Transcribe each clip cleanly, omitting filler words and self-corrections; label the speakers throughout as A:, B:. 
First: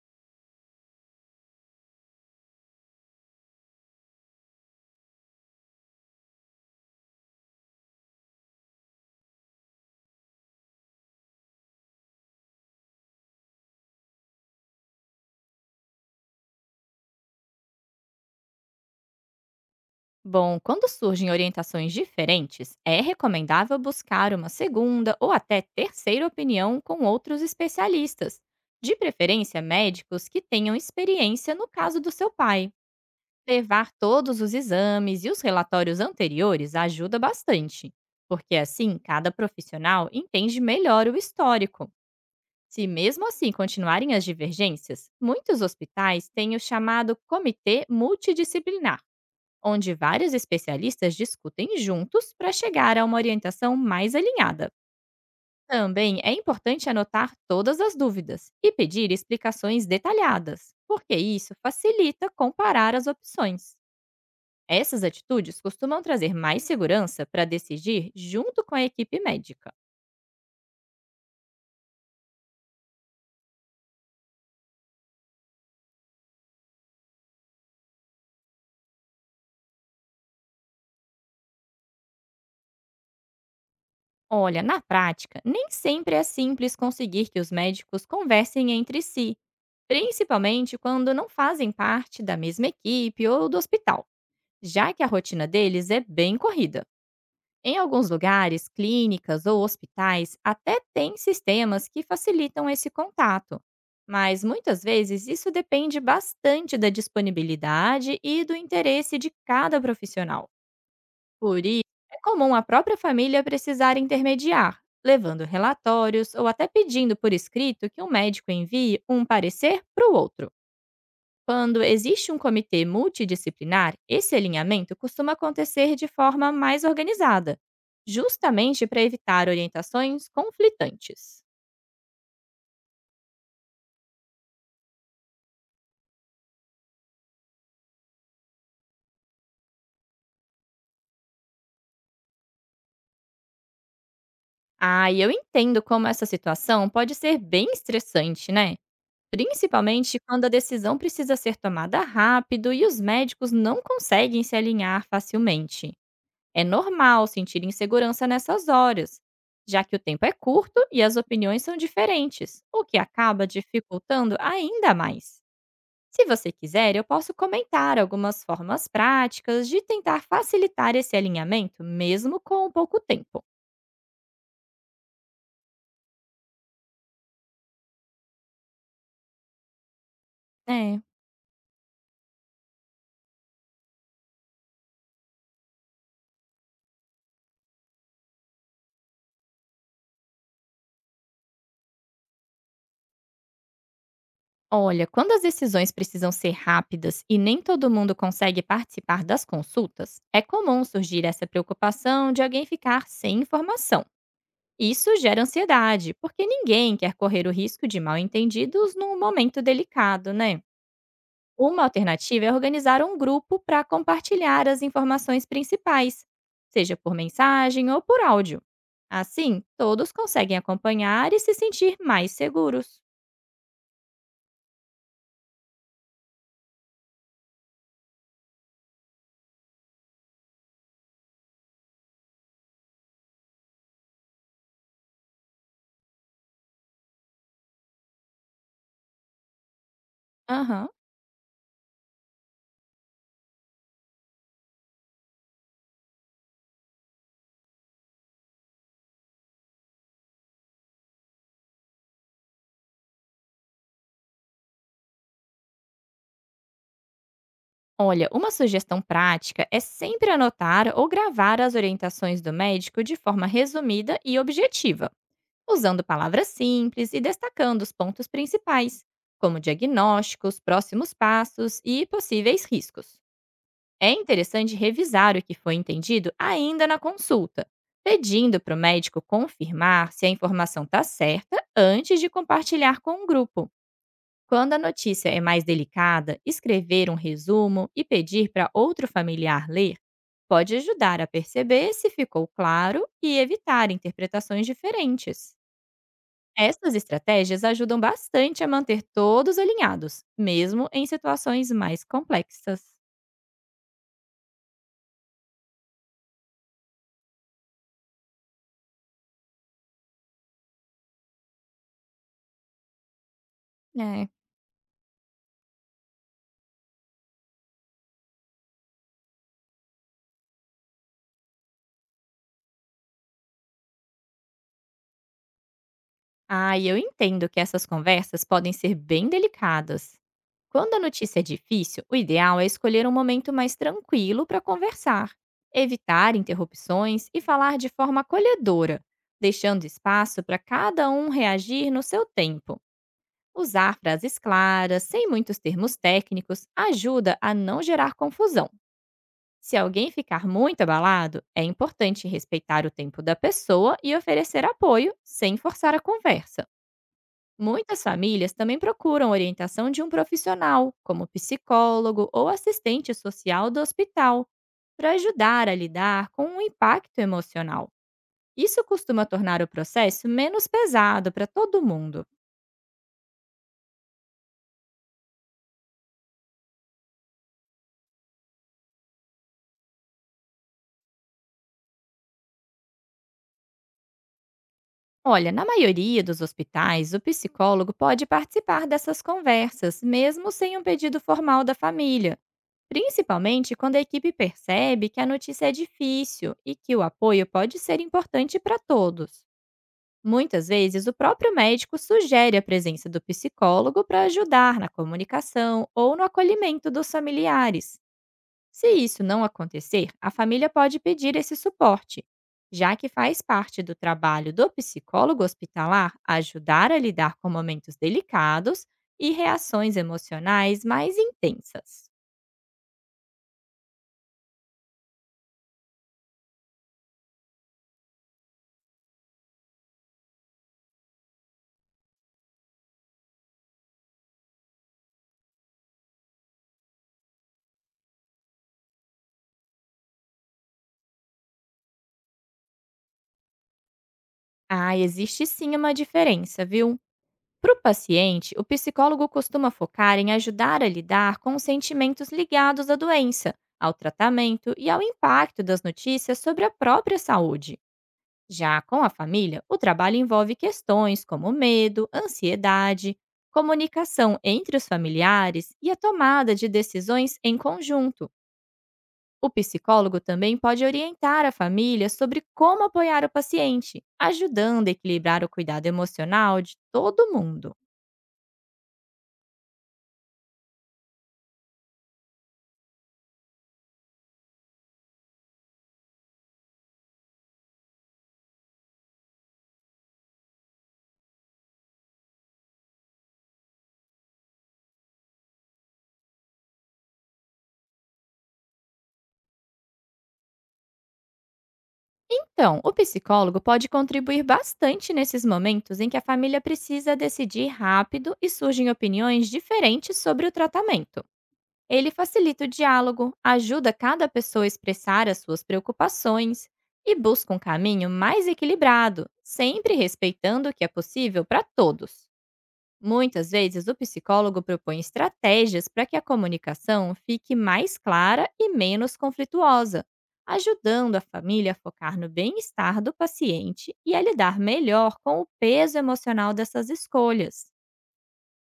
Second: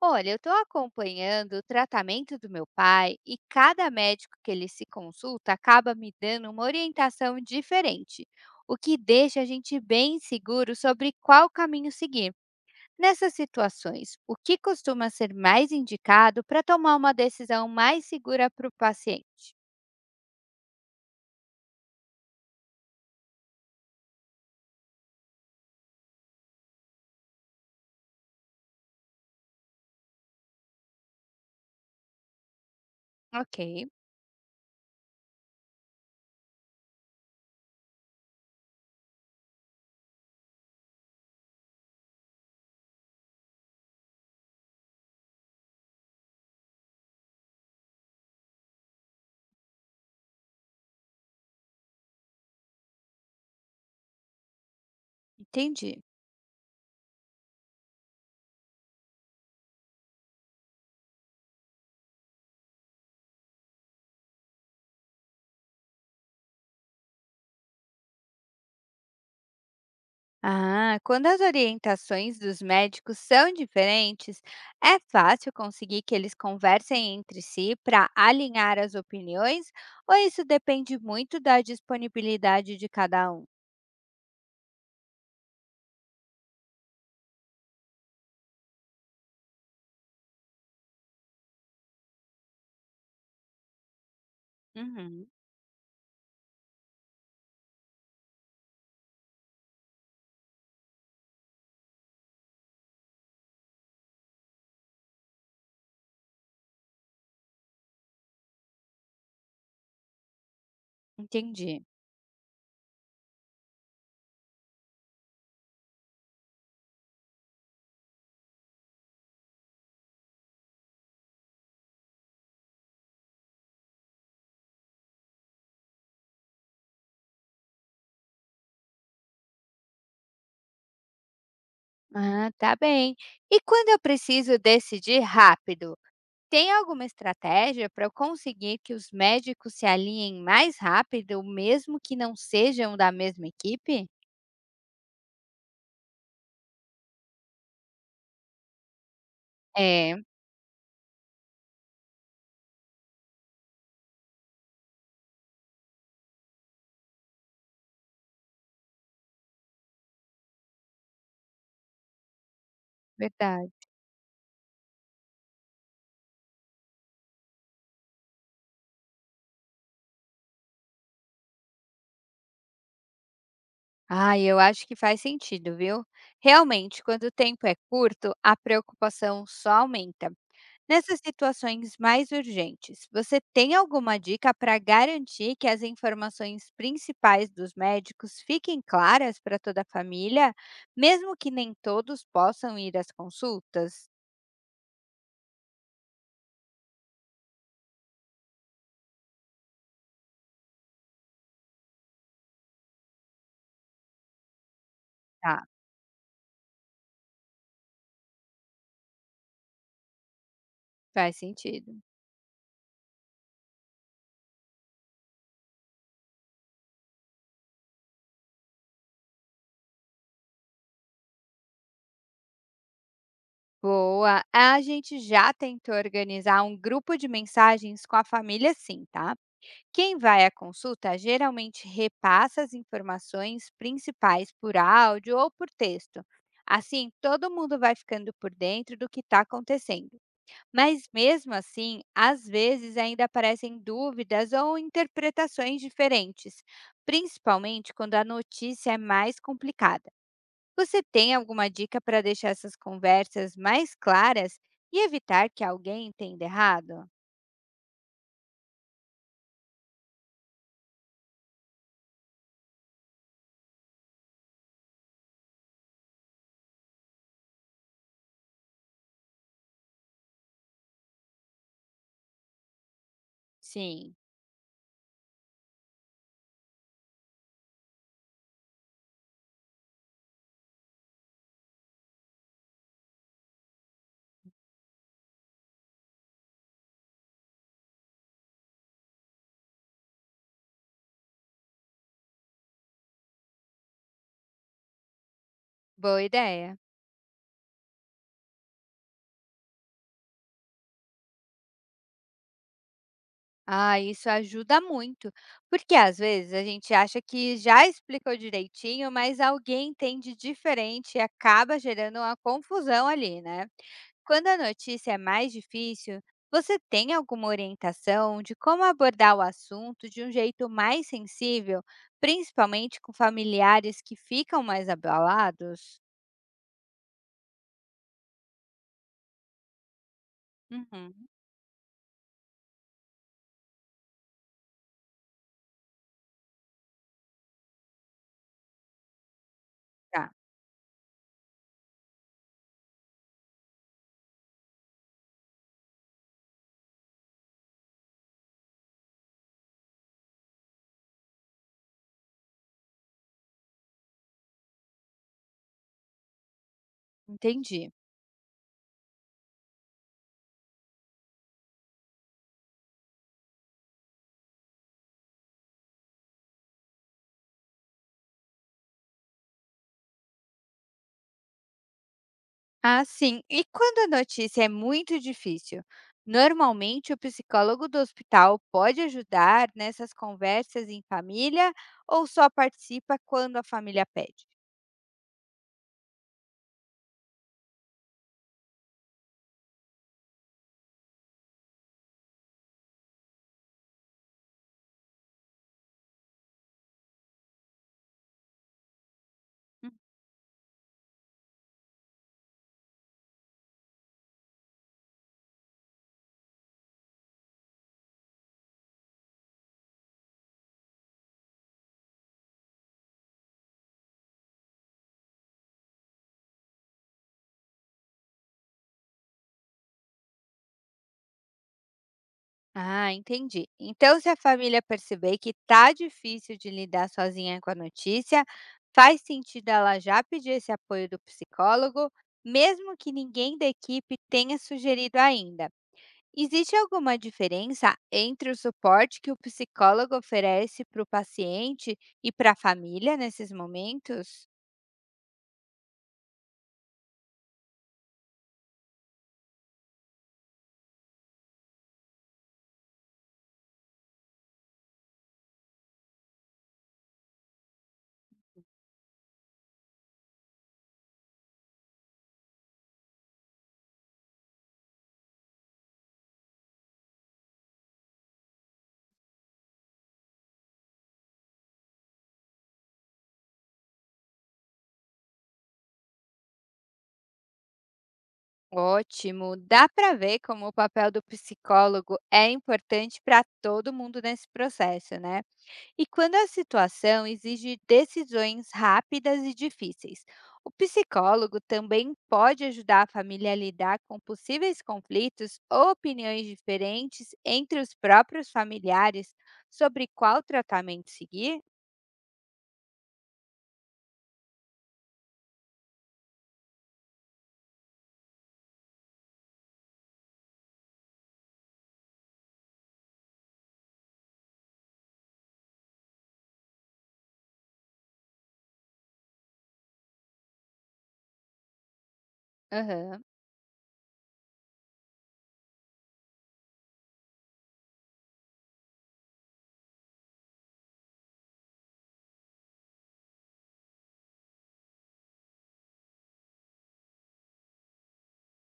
A: Olha, eu estou acompanhando o tratamento do meu pai e cada médico que ele se consulta acaba me dando uma orientação diferente, o que deixa a gente bem seguro sobre qual caminho seguir. Nessas situações, o que costuma ser mais indicado para tomar uma decisão mais segura para o paciente?
B: Bom, quando surgem orientações diferentes, é recomendável buscar uma segunda ou até terceira opinião com outros especialistas, de preferência médicos que tenham experiência no caso do seu pai.
A: Ok,
B: Levar todos os exames e os relatórios anteriores ajuda bastante, porque assim cada profissional entende melhor o histórico. Se mesmo assim continuarem as divergências, muitos hospitais têm o chamado comitê multidisciplinar onde vários especialistas discutem juntos para chegar a uma orientação mais alinhada.
A: entendi.
B: Também é importante anotar todas as dúvidas e pedir explicações detalhadas, porque isso facilita comparar as opções. Essas atitudes costumam trazer mais segurança para decidir junto com a equipe médica.
A: Ah, quando as orientações dos médicos são diferentes, é fácil conseguir que eles conversem entre si para alinhar as opiniões, ou isso depende muito da disponibilidade de cada um?
B: Olha, na prática, nem sempre é simples conseguir que os médicos conversem entre si, principalmente quando não fazem parte da mesma equipe ou do hospital, já que a
A: Uhum,
B: rotina deles é bem corrida. Em alguns lugares, clínicas ou hospitais até têm sistemas que facilitam esse contato, mas muitas vezes isso depende bastante da disponibilidade e do interesse de cada profissional. Por isso,
A: entendi.
B: é comum a própria família precisar intermediar, levando relatórios ou até pedindo por escrito que um médico envie um parecer para o outro. Quando existe um comitê multidisciplinar, esse alinhamento costuma acontecer de forma mais organizada, justamente para evitar orientações conflitantes.
A: Ah, tá bem. E quando eu preciso decidir rápido, tem alguma estratégia para eu conseguir que os médicos se alinhem mais rápido, mesmo que não sejam da mesma equipe?
B: Ah, e eu entendo como essa situação pode ser bem estressante, né?
A: É,
B: Principalmente quando a decisão precisa ser tomada rápido e os médicos não conseguem se alinhar facilmente. É normal sentir insegurança nessas horas, já que o tempo é curto e as opiniões são diferentes, o que acaba
A: verdade.
B: dificultando ainda mais. Se você quiser, eu posso comentar algumas formas práticas de tentar facilitar esse alinhamento, mesmo com pouco tempo.
A: Ah, eu acho que faz sentido, viu? Realmente, quando o tempo é curto, a preocupação só aumenta.
B: É.
A: Nessas situações mais urgentes, você tem alguma dica para garantir que as informações principais dos médicos fiquem claras para toda a família, mesmo que nem todos possam ir às consultas?
B: Olha, quando as decisões precisam ser rápidas e nem todo mundo consegue participar das consultas, é comum surgir essa preocupação de alguém ficar sem informação. Isso gera
A: Tá,
B: ansiedade, porque ninguém quer correr o risco de mal-entendidos num momento delicado, né?
A: faz
B: Uma
A: sentido.
B: alternativa é organizar um grupo para compartilhar as informações principais, seja por mensagem ou por áudio. Assim, todos conseguem acompanhar e se sentir mais seguros.
A: Boa! A gente já tentou organizar um grupo de mensagens com a família, sim, tá? Quem vai à consulta geralmente repassa as informações principais por áudio ou por texto. Assim, todo mundo vai ficando por dentro do que está acontecendo.
B: Aham.
A: Mas mesmo assim, às vezes ainda aparecem dúvidas ou interpretações diferentes, principalmente quando a notícia é mais complicada. Você tem alguma dica para deixar essas conversas mais claras e evitar que alguém entenda errado?
B: Olha, uma sugestão prática é sempre anotar ou gravar as orientações do médico de forma resumida e objetiva, usando palavras simples e destacando os pontos principais, como diagnósticos, próximos passos e possíveis riscos. É
A: Sim.
B: interessante revisar o que foi entendido ainda na consulta, pedindo para o médico confirmar se a informação está certa antes de compartilhar com o grupo. Quando a notícia é mais delicada, escrever um resumo e pedir para outro familiar ler pode ajudar a perceber se ficou claro e evitar interpretações diferentes.
A: Boa ideia!
B: Essas estratégias ajudam bastante a manter todos alinhados, mesmo em situações mais complexas.
A: Ah, isso ajuda muito, porque às vezes a gente acha que já explicou direitinho, mas alguém entende diferente e acaba gerando uma confusão ali, né?
B: É.
A: Quando a notícia é mais difícil, você tem alguma orientação de como abordar o assunto de um jeito mais sensível, principalmente com familiares que ficam mais abalados?
B: Ah, e eu entendo que essas conversas podem ser bem delicadas. Quando a
A: Uhum,
B: notícia é difícil, o ideal é escolher um momento mais tranquilo para conversar, evitar interrupções e falar de forma acolhedora, deixando
A: tá,
B: espaço para cada um reagir no seu tempo. Usar frases claras, sem muitos termos técnicos, ajuda a não gerar confusão. Se alguém ficar muito abalado, é importante respeitar o tempo da pessoa e oferecer apoio sem forçar a conversa.
A: entendi.
B: Muitas famílias também procuram orientação de um profissional, como psicólogo ou assistente social do hospital, para ajudar a lidar com o impacto emocional. Isso costuma tornar o processo menos pesado para todo mundo.
A: Ah, sim. E quando a notícia é muito difícil? Normalmente, o psicólogo do hospital pode ajudar nessas conversas em família ou só participa quando a família pede?
B: Olha, na maioria dos hospitais, o psicólogo pode participar dessas conversas, mesmo sem um pedido formal da família. Principalmente quando a equipe percebe que a notícia é difícil e que o apoio pode ser importante para todos.
A: Hum.
B: Muitas vezes, o próprio médico sugere a presença do psicólogo para ajudar na comunicação ou no acolhimento dos familiares. Se isso não acontecer, a família pode pedir esse suporte, já que faz parte do trabalho do psicólogo hospitalar ajudar a lidar com momentos delicados e reações emocionais mais intensas.
A: Ah, entendi. Então, se a família perceber que tá difícil de lidar sozinha com a notícia, faz sentido ela já pedir esse apoio do psicólogo, mesmo que ninguém da equipe tenha sugerido ainda. Existe alguma diferença entre o suporte que o psicólogo oferece para o paciente e para a família nesses momentos?
B: Ah, existe sim uma diferença, viu? Para o paciente, o psicólogo costuma focar em ajudar a lidar com os sentimentos ligados à doença, ao tratamento e ao impacto das notícias sobre a própria saúde. Já com a família, o trabalho envolve questões como medo, ansiedade, comunicação entre os familiares e a tomada de decisões em conjunto. O psicólogo também pode orientar a família sobre como apoiar o paciente, ajudando a equilibrar o cuidado emocional de todo mundo.
A: Ótimo! Dá para ver como o papel do psicólogo é importante para todo mundo nesse processo, né? E quando a situação exige decisões rápidas e difíceis, o psicólogo também pode ajudar a família a lidar com possíveis conflitos ou opiniões diferentes entre os próprios familiares sobre qual tratamento seguir?
B: Então, o psicólogo pode contribuir bastante nesses momentos em que a família precisa decidir rápido e surgem opiniões diferentes sobre o tratamento. Ele facilita o diálogo, ajuda cada pessoa a expressar as suas preocupações e busca um caminho mais equilibrado, sempre respeitando o que é possível para todos.
A: Aham.
B: Muitas vezes, o psicólogo propõe estratégias para que a comunicação fique mais clara e menos conflituosa, ajudando a família a focar no bem-estar do paciente e a lidar melhor com o peso emocional dessas escolhas.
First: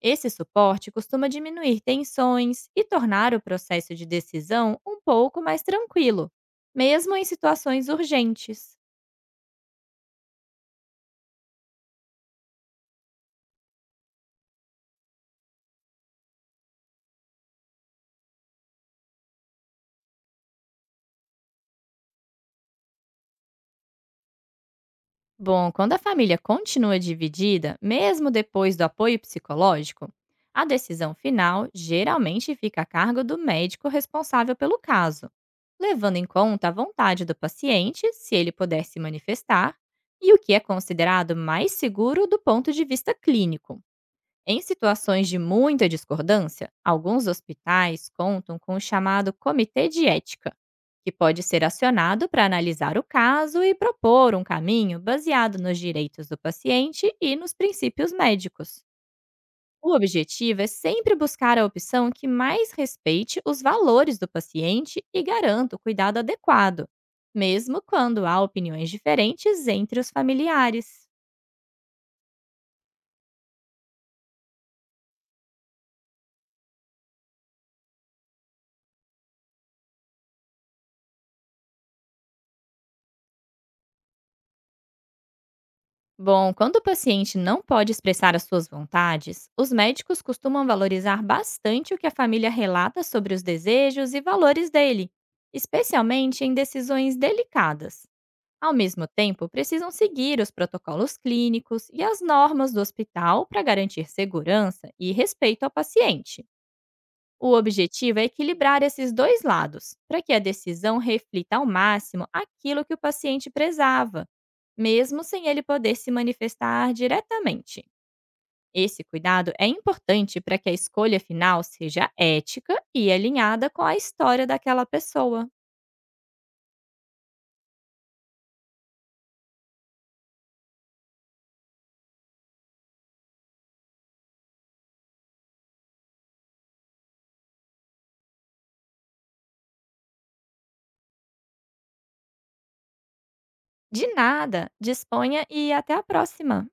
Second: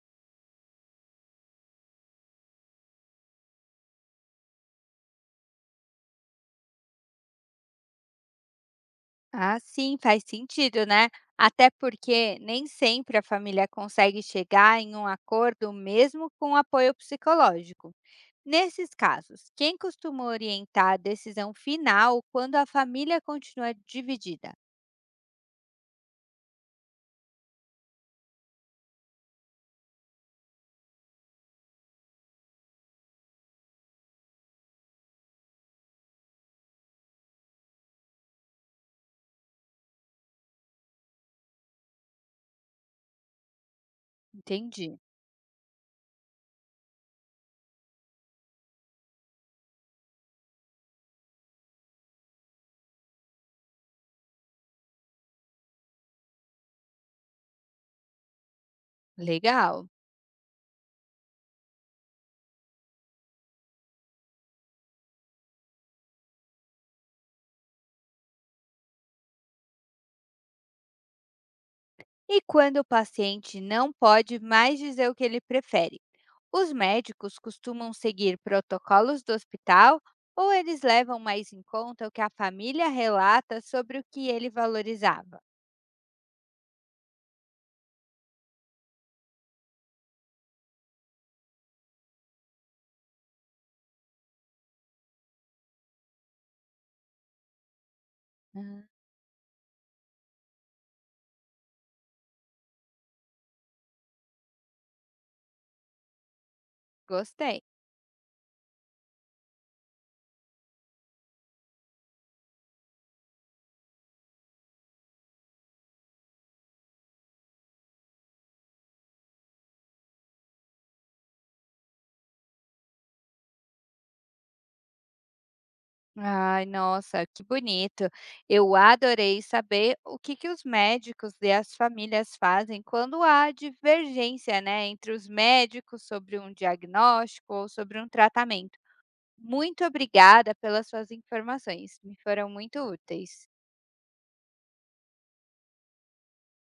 B: Esse suporte costuma diminuir tensões e tornar o processo de decisão um pouco mais tranquilo, mesmo em situações urgentes.
A: Ah, sim, faz sentido, né? Até porque nem sempre a família consegue chegar em um acordo, mesmo com apoio psicológico. Nesses casos, quem costuma orientar a decisão final quando a família continua dividida?
B: Bom, quando a família continua dividida, mesmo depois do apoio psicológico, a decisão final geralmente fica a cargo do médico responsável pelo caso, levando em conta a vontade do paciente, se ele puder se manifestar, e o que é considerado mais seguro do ponto de vista clínico. Em
A: Entendi.
B: situações de muita discordância, alguns hospitais contam com o chamado Comitê de Ética, que pode ser acionado para analisar o caso e propor um caminho baseado nos direitos do paciente e nos princípios médicos.
A: Legal.
B: O objetivo é sempre buscar a opção que mais respeite os valores do paciente e garanta o cuidado adequado, mesmo quando há opiniões diferentes entre os familiares.
A: E quando o paciente não pode mais dizer o que ele prefere? Os médicos costumam seguir protocolos do hospital ou eles levam mais em conta o que a família relata sobre o que ele valorizava?
B: Bom, quando o paciente não pode expressar as suas vontades, os médicos costumam valorizar bastante o que a família relata sobre os desejos e valores dele, especialmente em decisões delicadas. Ao
A: Ah.
B: mesmo tempo, precisam seguir os protocolos clínicos e as normas do hospital para garantir segurança e respeito ao paciente. O
A: Gostei.
B: objetivo é equilibrar esses dois lados, para que a decisão reflita ao máximo aquilo que o paciente prezava, mesmo sem ele poder se manifestar diretamente. Esse cuidado é importante para que a escolha final seja ética e alinhada com a história daquela pessoa.
A: Ai, nossa, que bonito. Eu adorei saber o que que os médicos e as famílias fazem quando há divergência, né, entre os médicos sobre um diagnóstico ou sobre um tratamento. Muito obrigada pelas suas informações, me foram muito úteis.
B: De nada, disponha e até a próxima!